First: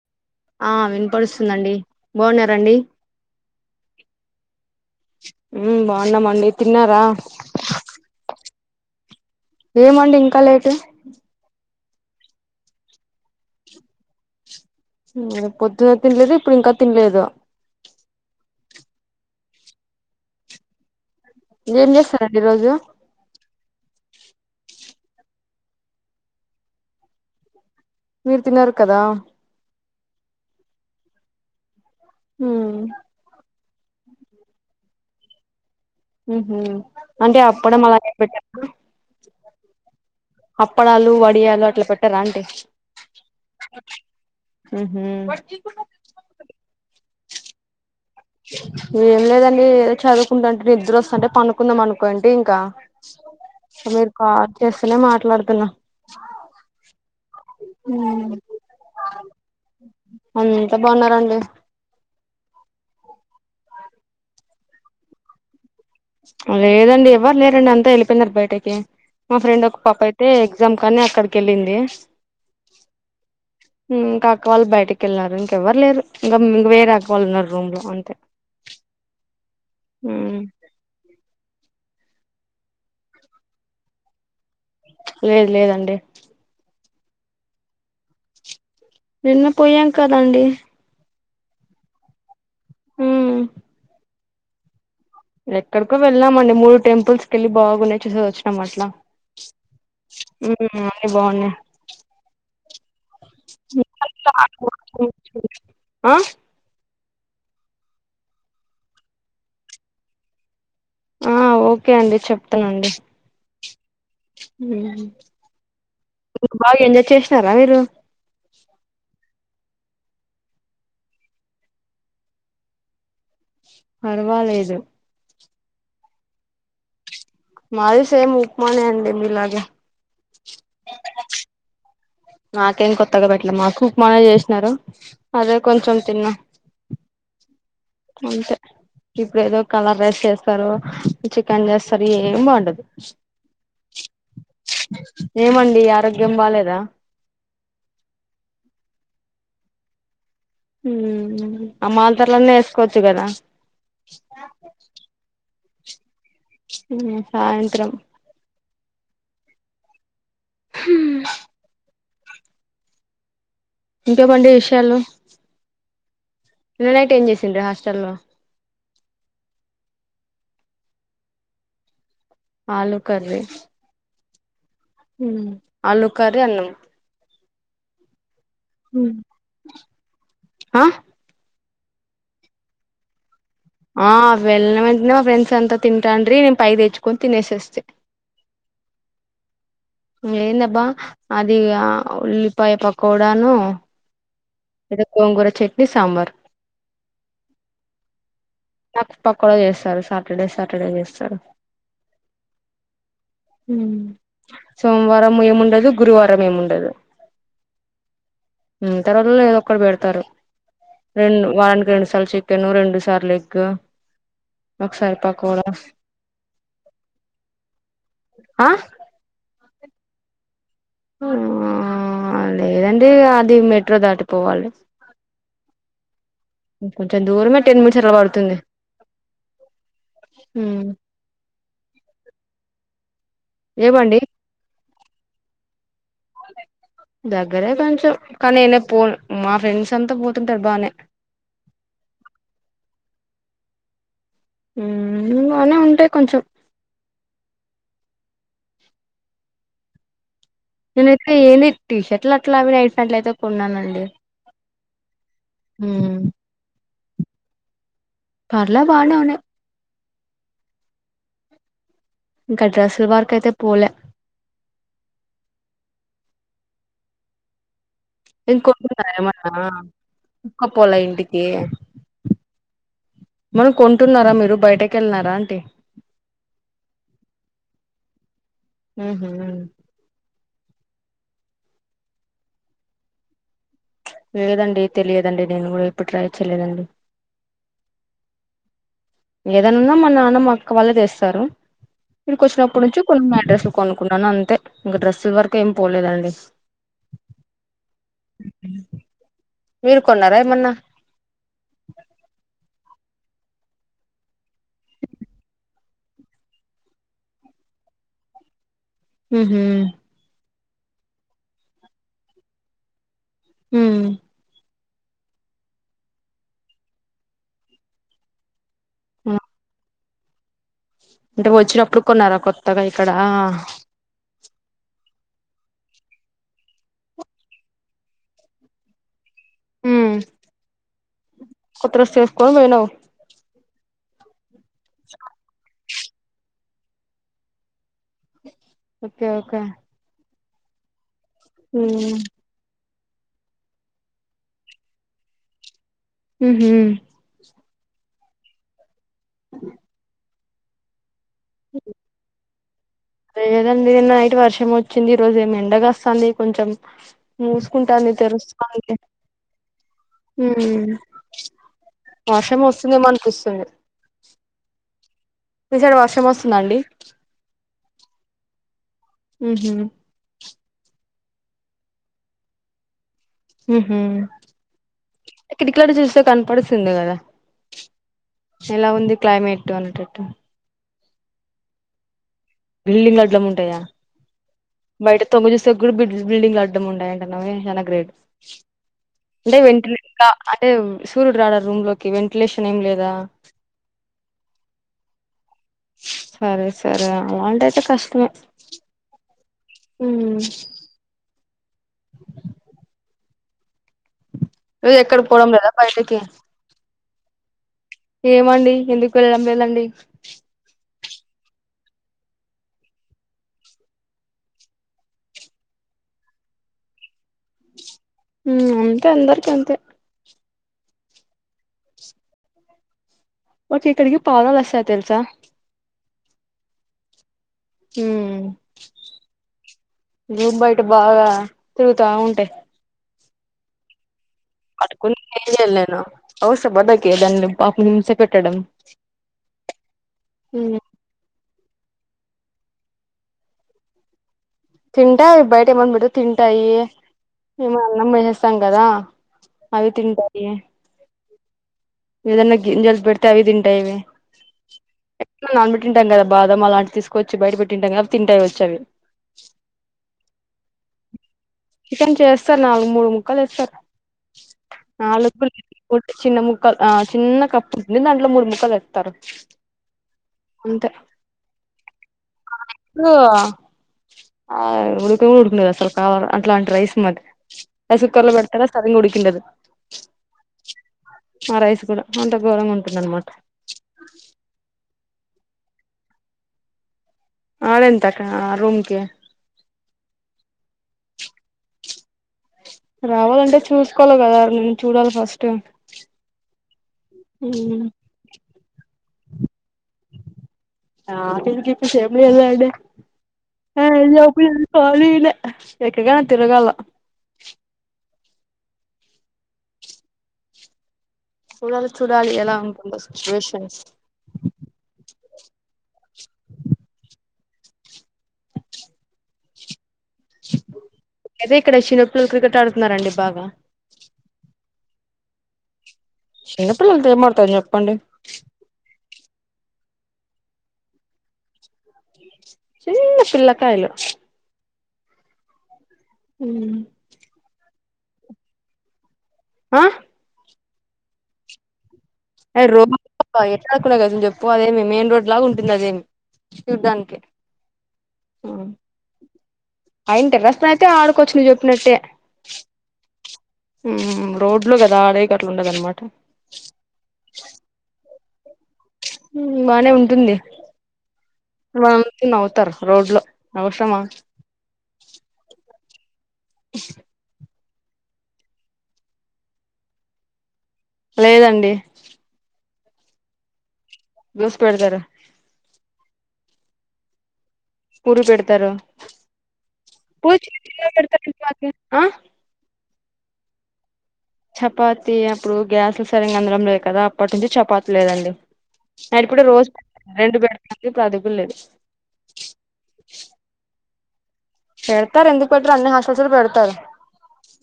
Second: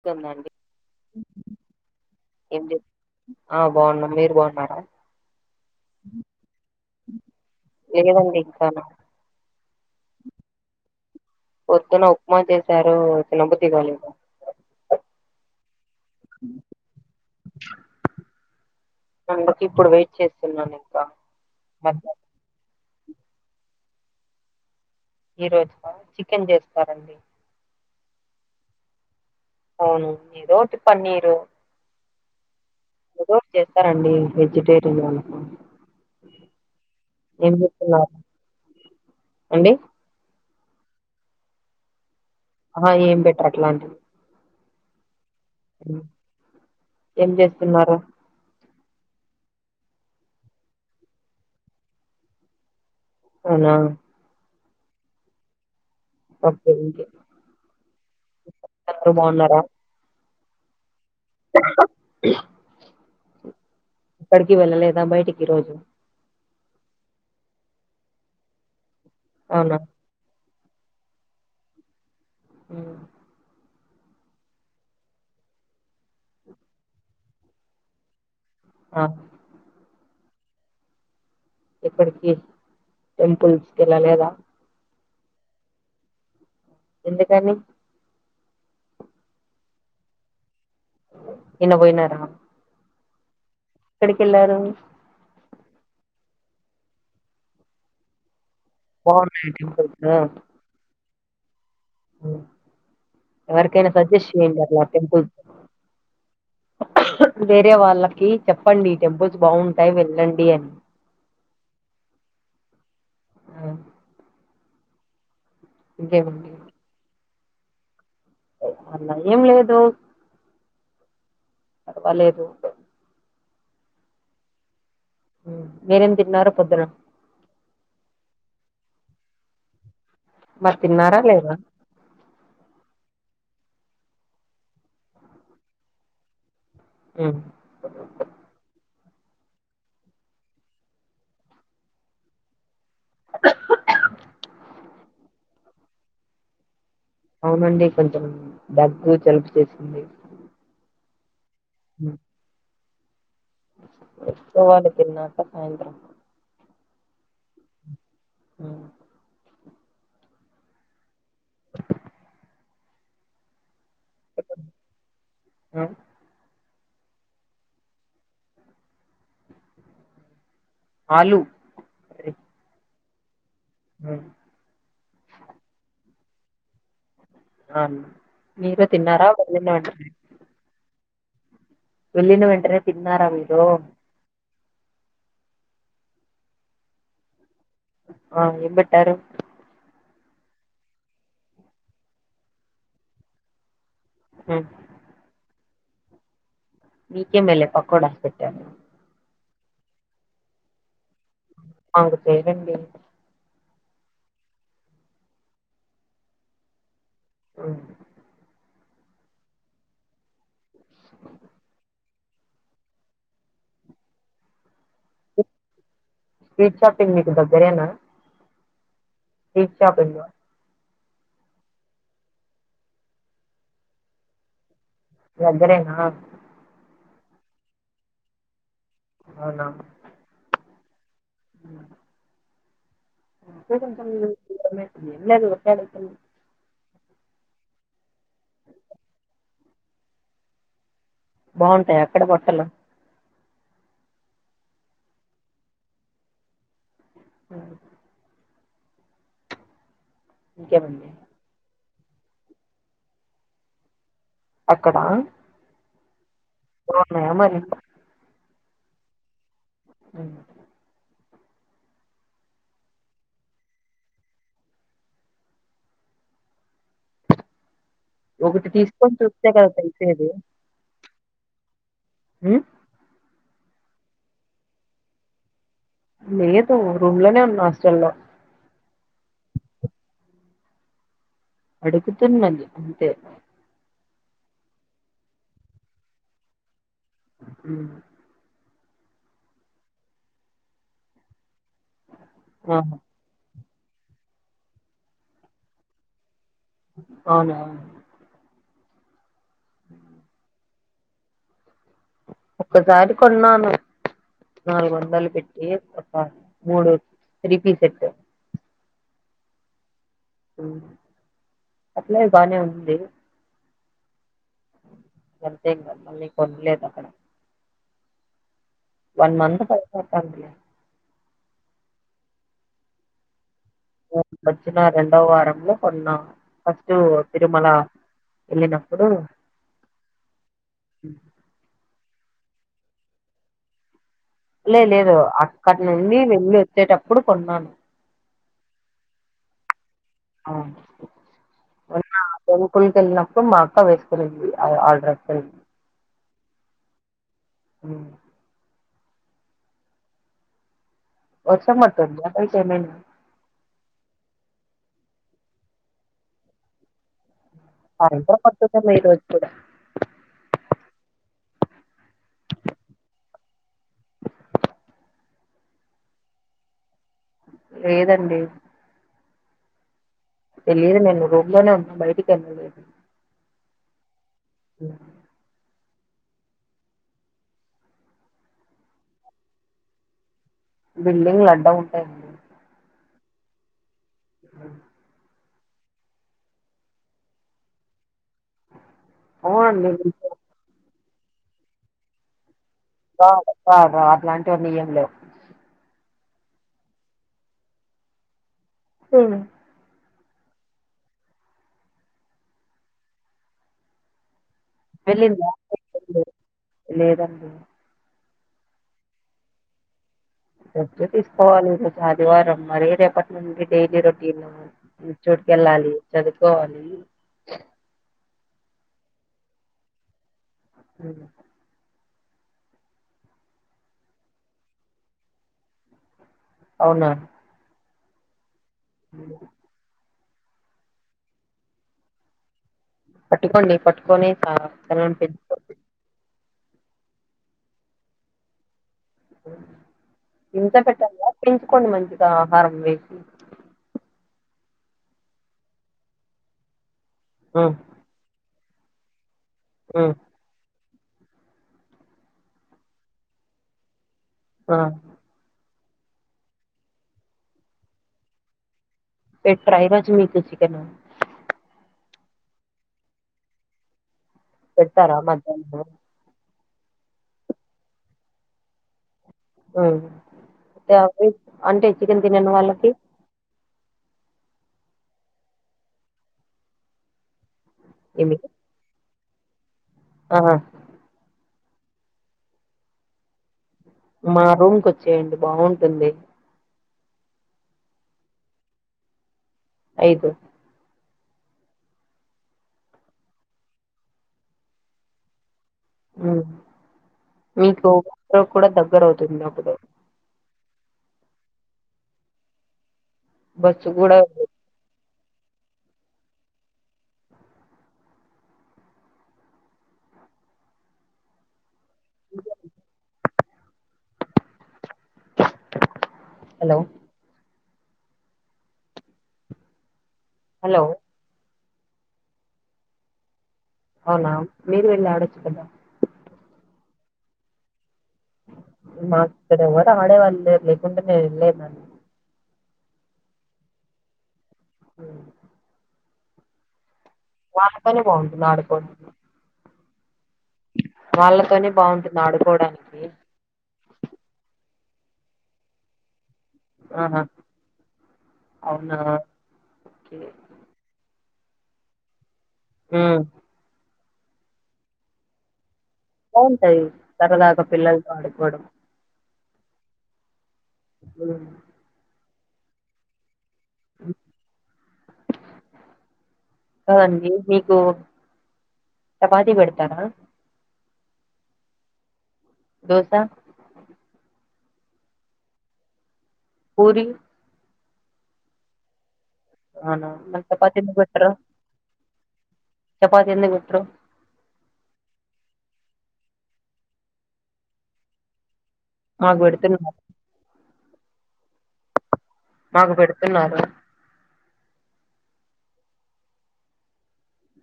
స్తుందండి ఆ వినిపడుస్తుందండి ఏం బాగున్నారండి చే ఆ బాగున్నాం మీరు బాగున్నారా ఉమ్ బాగున్నామండి తిన్నారా లేదండి ఇంకా ఏమండి ఇంకా లేటు పొద్దున ఉప్మా చేశారు తినబుద్ధి కాలేదు. ఉ పొద్దున్న తినలేదు ఇప్పుడు ఇంకా తినలేదు అందుకు ఇప్పుడు వెయిట్ చేస్తున్నాను ఇంకా ఏం మధ్యాహ్నం చేస్తారండి ఈ రోజు ఈ రోజుక చికెన్ చేస్తారండి మీరు తినరూ కదా అవును ఏదోటి పన్నిరు మ్ చేస్తారండి వెజిటేరియన్ వాళ్లకు ఉహు అంటే అప్పుడం అలా పెట్ట అండి అప్పడాలు వడియాలు అట్లా పెట్టర అండి ఆహ ఏం బెట్టారు అట్లాంటి ఉహు ఏం చేత్తున్నారు ఏం లేదండి ఏదో చదువుకుంటె అంటే నిద్ర వస్తుంటే పడుకుందాం అనుకోండి ఇంకా అవునా మీర్ కాల్ చేస్తనే మాట్లాడుతున్నా ఓకే ఇక్కే అందరు బాగున్నారా అంత బాగున్నారాండి అ [unintelligible] క్కడికి వెళ్ళలేదా బయటికి ఈ రోజు లేదండి ఎవ్వరు లేరండి అంతా ఏళ్ళిపోయినారు బయటకి మా ఫ్రెండ్ అవునా ఒక పాప అయితే గ్జామ్ అని అక్కడికి వెళ్ళింది ఉమ్ ఇంకా అక్క వాళ్ళు బయటికి వెళ్ళినారు ఇంకెవ్వరు లేరు ఇంకా ఇంక వేరే ఆక్క వాళ్ళు ఉన్నారు రూమ్లో అంతె ఆ ఉమ్ అప్పడ్కీ టెంపుల్స్కి వెళ్ళలేదా లేద్ లేదండి ఎందుకని నిన్న పోయాం కదండి నిన్న పోయిన్నార ఉమ్ ఎక్కడికెళ్లారు ఎక్కడికో వెళ్లమండి మూడు టెంపుల్స్ కెళ్లి బాగున్నాయి చూసోచ్ చమ్ అట్లా బాగున్నాయి టెంపుల్స్ ఉమ్ అన్ని బాగున్నాయి ఎవరికైనా సజెస్ట్ చేయండాట్ల టెంపుల్ ఆ వేరే వాళ్ళకి చెప్పండి టెంపుల్స్ బాగుంటాయి వెళ్ళండి అని ఆ ఓకే అండి చెప్తానండి ఆ ఇంకేమండి ఉమ్ బాగా ఎంజాయ్ చేసినారా మీరు అలా ఏం లేదు పర్వాలేదు ఇప్ పర్వలేదు మిరెమ్ తిన్నారు పొద్దున మాది సేమ్ ఉప్మానెండి మీలాగే మల్ తిన్నారా లేదా నాకేం కొత్తగా పెట్టలే మాకు ఉక్మనే చేసినారు అదే కొంచెం తిన్నా ఉమ్ అంతే ఇప్పుడు ఏదో కలర్ రైస్ చేస్తారు చికెన్ చేస్తారు ఏమి బాగుండదు ఏమండి ఆరోగ్యం బాలేదా అవునండి కొంచెం దగ్గు జలుబు చేసింది ఉహు అ మాతర్లన్నీ వేసుకోవచ్చుకదా వొచ్చేవాళ్ళు తన్నాకా సాయంత్రం ఉ సాయంత్రం ఉమ్, హు ఇంకేమండి చెప్పండి. విషయాలు ఉమ్, నిన్ననైట్ ఏంచేసిండ్రు హాస్టల్లో ఆలు ఆలు కర్రి ఉ ఉ ఆలు కర్రి అన్నం మీరు తిన్నారా వండిన వెంటనే ఆ వెళ్లిన వెంటనే తిన్నార మీరు ఆ వెెళ్లిన వెంటనే మా ఫ్రెండ్సమ్త తింటాంట్రి నేను పైకి తెచ్చుకొని తినేసేశా ఆ ఏం బేట్టారు ఏందబ్బా అది ఉల్లిపాయ పకోడను గొంగూర చట్నీ సాంబార్ నీకే మేలే పకోడ ఏసి పెట్టారు నాకు పకోడా చేస్తారు సాటర్డే సాటర్డే చేస్తారు వాడు చేయడండి ఊ సోమవారం ఏముండదు గురువారం ఏముండదు హ్మ్. ఉ తర్వాత ఏదో ఒకటి పెడతారు రెండు వానికి రెండు రెండు సార్లు చికెన్ రెండుసార్లు ఎగ్ ఒకసారి పకోడా స్ట్రీట్ షాపింగ్ మీకు దగ్గరేనా ఆ స్ట్రీట్ షాపింగ్ ఆ లేదండి అది మెట్రో దాటిపోవాలి దగ్గరేనా కొంచెం దూరమే టెన్ మినిట్స్ అట్లా పడుతుంది అవునా హ ఉంటే కొంచెం ఏమండి [unintelligible] ఏం లేదు ఊరికే అడుగుతున్నా దగ్గరే కొంచెం కానీ నేనే పోను మా ఫ్రెండ్స్ సంత పోతుంటారు బానే బాగుంటాయ అక్కడ బట్టలు ఊ బానే ఉంటాయి కొంచెం హ్మ్. ఇంకేమండి నేనైతే ఏది టీ షర్ట్లు అట్లా అవి నైట్ ప్యాంట్లు అయితే కొన్నానండి అక్కడ ఊ బాగున్నాయ మరి పర్ల బానే ఉన్నాయి హ్మ్. ఇంకా డ్రసులు వరకయితే పోలే ఒకటి ఇంకొంటున్నారా తీసుకొని చూస్తే ఏమన్నా కదా తెలిసేది తీసుకపోలా ఇంటికి హ మనం కొంటున్నారా మీరు బయటకి వెల్నా రా ఆంటీ లేదు రూమ్ లోనే ఉన్నా హాస్టల్లో హ్మ్ హు అడుగుతున్నది అంతే ప్చ్ లేదండి తెలియదండి నేను కూడా ఇప్పుడు ట్రై చేయలేదండి ఉ హ్మ్ ఏదైనా మా నాన్న మా అక్క వాల్లే తెస్తారు ఇంకో సార్ ఆ ఇక్కడొచ్చి కొన్నా అడ్రస్ కొనుకున్నాను అంతే ఇంక డ్రస్సుల వరకు ఏం పోలేదండి అవునా మీరు కొన్నారా ఏమన్నా ఒకసారి కొన్నాను నాలుగు వందలు పెట్టి ఒక మూడు త్రీపీస్ సేట్ హ్మ్ హు మ్ అట్లే బానే ఉంది హ్మ్ అంతేం కద మళ్ళీ కొన్లేదు అక్కడ వన్ మంత్ పైన్ అవుతవుందిలే అంటే వచ్చినప్పుడు కొన్నారా కొత్తగా ఇక్కడ ఇక్కడ వచ్చిన రెండో వారంలో కొన్న ఫస్ట్టు తిరుమల వెళ్ళినప్పుడు కొత్త డ్రెస్ వేస్కోని పోయినాం లే లేదు అక్కడ నుండి వెళ్ళి వచ్చేటప్పుడు కొన్నాను ఓకే ఓకే ఆ హ్మ్ స్కూల్ కేళ్ళినప్పుడు మా అక్క వేసుకునింది ఆ డ్రెస్లని హ్మ్ హు హ్మ్ వర్షం పడుతుందా బయట ఏమైనా లేదండి నైట్ వర్షం వచ్ వచ్చింది ఈ రోజు ఏం ఎండ గాస్తాంది కొంచెం మూసుకుంటాంది సాయంత్రం పడుతుందేమో తెరుస్థాంది ఈ రోజు కూడా హ్మ్ వర్షం వస్తుందేమో అనిపిస్తుంది మీ సైడ్ వర్షం వస్తుందండి లేదండి హ్మ్ హు తెలియదు నేను రూమ్ లోనే ఉన్నా బయటికి వెళ్ళలేదు హ్మ్ హు కిటికీలోన్ జూస్ స్తే కనపడుతుంది కదా ఎలా ఉంది క్లైమేటు అనేటట్టు బిల్డింగ్లు అడ్డముంటాయి అండి బిల్డింగ్లు అడ్లముంటాయా బయట తొంగి చూస్తే బిల్ బిల్డింగ్ అడ్డం ఉండయంటనావే చాలా గ్రేడ్ అంటే అవునండి వెంటిలేష అంటే సూర్యుడు రాడ రూమ్ లోకి వెంటిలేషన్ ఏం లేదా రాడ్ రాడ్ అట్లాంటివని ఎం లేవు సరే సరే అలాంటైతే కష్టమే అ మ్మ్ నువ్వు ఎక్కడికి పోవడం వెళ్ళిందా లేదా బయటకి లేదండి ఏమండి ఎందుకు వెళ్ళడం లేేదండి రెస్ట్ తీసుకోవాలి ఈరోజు ఆదివారం మరి రేపటి నుండి డైలీ రొటీన్ చూటుకెళ్ళాలి చదువుకోవాలి అంతే అందరికి అంతే అ ఒసేయ్ ఇక్కడికి పావురాలు వస్తాయి తెలుసా అవునా హ రూమ్ బయట బాగా తిరుగుతా ఉంటాయి పట్టుకోండి పట్టుకోన్ పట్టుకొని ఏం చేయాలి నేను అవసరమ నాకీ దాన్ని పాపం హింస పెట్టడం హింస ఉమ్ పెట్టాల పెంచుకోండి మంచిగా ఆహారం వేసి తింటాయి బయట ఏమన్న పెడితే తింటాయి ఆ మేము అన్నం వేసేస్తాం కదా అవి ఆ తింటాయి ఇదన్న గింజల్త్ పెడతే అవి తింటాయి ఆ తింటాం కదా బాదం అలాంటి తీసుకొచ్చి బయట పెట్టింటాం కద తింటాయి వచ్చ అవి రేపు ఫ్రై గా చెయ్ చికెన్ చికెన్ చేస్తారు నాలుగు మూడు ముక్కలు వేస్తారు పెడతారా నాలుగు లేవు మధ్యాహ్నం వట్టి చిన్న ముక్క ఆ చిన్న కప్పు ఉంటుంది దాంట్లో మూడు ముక్కలుస్తారు ఆ అవి అంటే చికెన్ తినను వాళ్ళకి ఇప్పుడు ఆ ఉడికను కూడా ఉడుకిండదు అసలు కావాల అట్లాంటి రైస్ మరి రైస్ కుక్కర్ లో పెడతారా సరిగ ఉడికిండదు ఆ ఆ రైస్ కూడా అంత ఘోరంగా ఉంటుందనమాట మా రూమ్ కచ్చేయండి బాగుంటుంది ఆడ ఎంతంతాక్క రూమ్కి ఐదు రావాలంటే చూసుకోవాలి కదా నేను చూడాలి ఫస్ట్ ఉమ్ మీకు కూడా దగ్గరవుతుంది అప్పుడు ఆ ఎ ఇప్పు కషేమ అదాంటే బస్సు కూడా ఆప్పుాల [unintelligible] ఎక్కకన తిరగాళ చూడాలి చూడాలి ఎలా ఉంటుందో సిచ్యువేషస్ హలో హలో అయితే ఇక్కడ చిన్నపిల్లలు క్రికెట్ ఆడుతున్నారండి బాగా అవునా మీరు వెళ్ళి అడచ్చకద చిన్నపిల్లలతో ఏం ఆడతాం చెప్పండి మాకిక్కడ ఎవ్వరూ ఆడే వాళ్ళు లేరు లేకుంటే నేను వెళ్లేదాన్ని చిన్న పిల్లకాయలు మ్ మ్మ్ అడకనే బాగుంటుంది ఆడుకోం ఆహ్ వాళ్ళతోనే బాగుంట్ ఎ రోబో అ ఎట్లాకున్నా అసల్ చెప్పు అదేమి మెయిన్ రోడ్ లాగా ఉంటుంది అదేమి చూడ్డానికే ఆహా అహ్ అవునా అయింట రాస్నంటే ఆడుకోచ్చు నువ్వు చెప్పినట్టే మ్ మ్మ్ రోడ్ లో కదా అదైతే అట్లుండది అన్మట్ బాగుంటాది సరదాగా పిల్లలతో ఆడుకోవడం మ్ బానే ఉంటుంది మ్ తిన్ నవ్వుతారు రోడ్లో అవశ్రమ ఆ అండి మీకు చపాతి పెడతారా లేదండి దోసా దోస్ పెడదరు పూరి పూరి పెడతరా అవునా మరి పుచ్ చపాతి ఎన్నేళ్లు పేడతార ఎన్నాల్ ఆహ్ చపాాతి ఎందుకు పేట్రు ఛపాతి అప్పుడు గ్యాస్లు సడన్గా అందడం లేదు కదా అప్పటి నుంచి చపాతి లేదండి అండ్ మాకు ఇప్పుడు రోజ్ పెడుతున్నారు [unintelligible] ఇప్పుడు అది కూడా లేదు మాకు పెడుతున్నారు పెడతారు అందు పొద్దున్న అన్ని హాస్టల్స్ లో పెడతారు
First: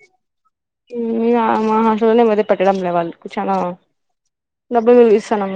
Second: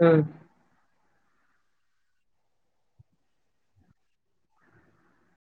మ్ మ్ అ మా హాస్టల్ లోల్ ఎమోజి పెట్టడం లేవాళ్ చాలా డబ్బులు ఇస్తాన్నం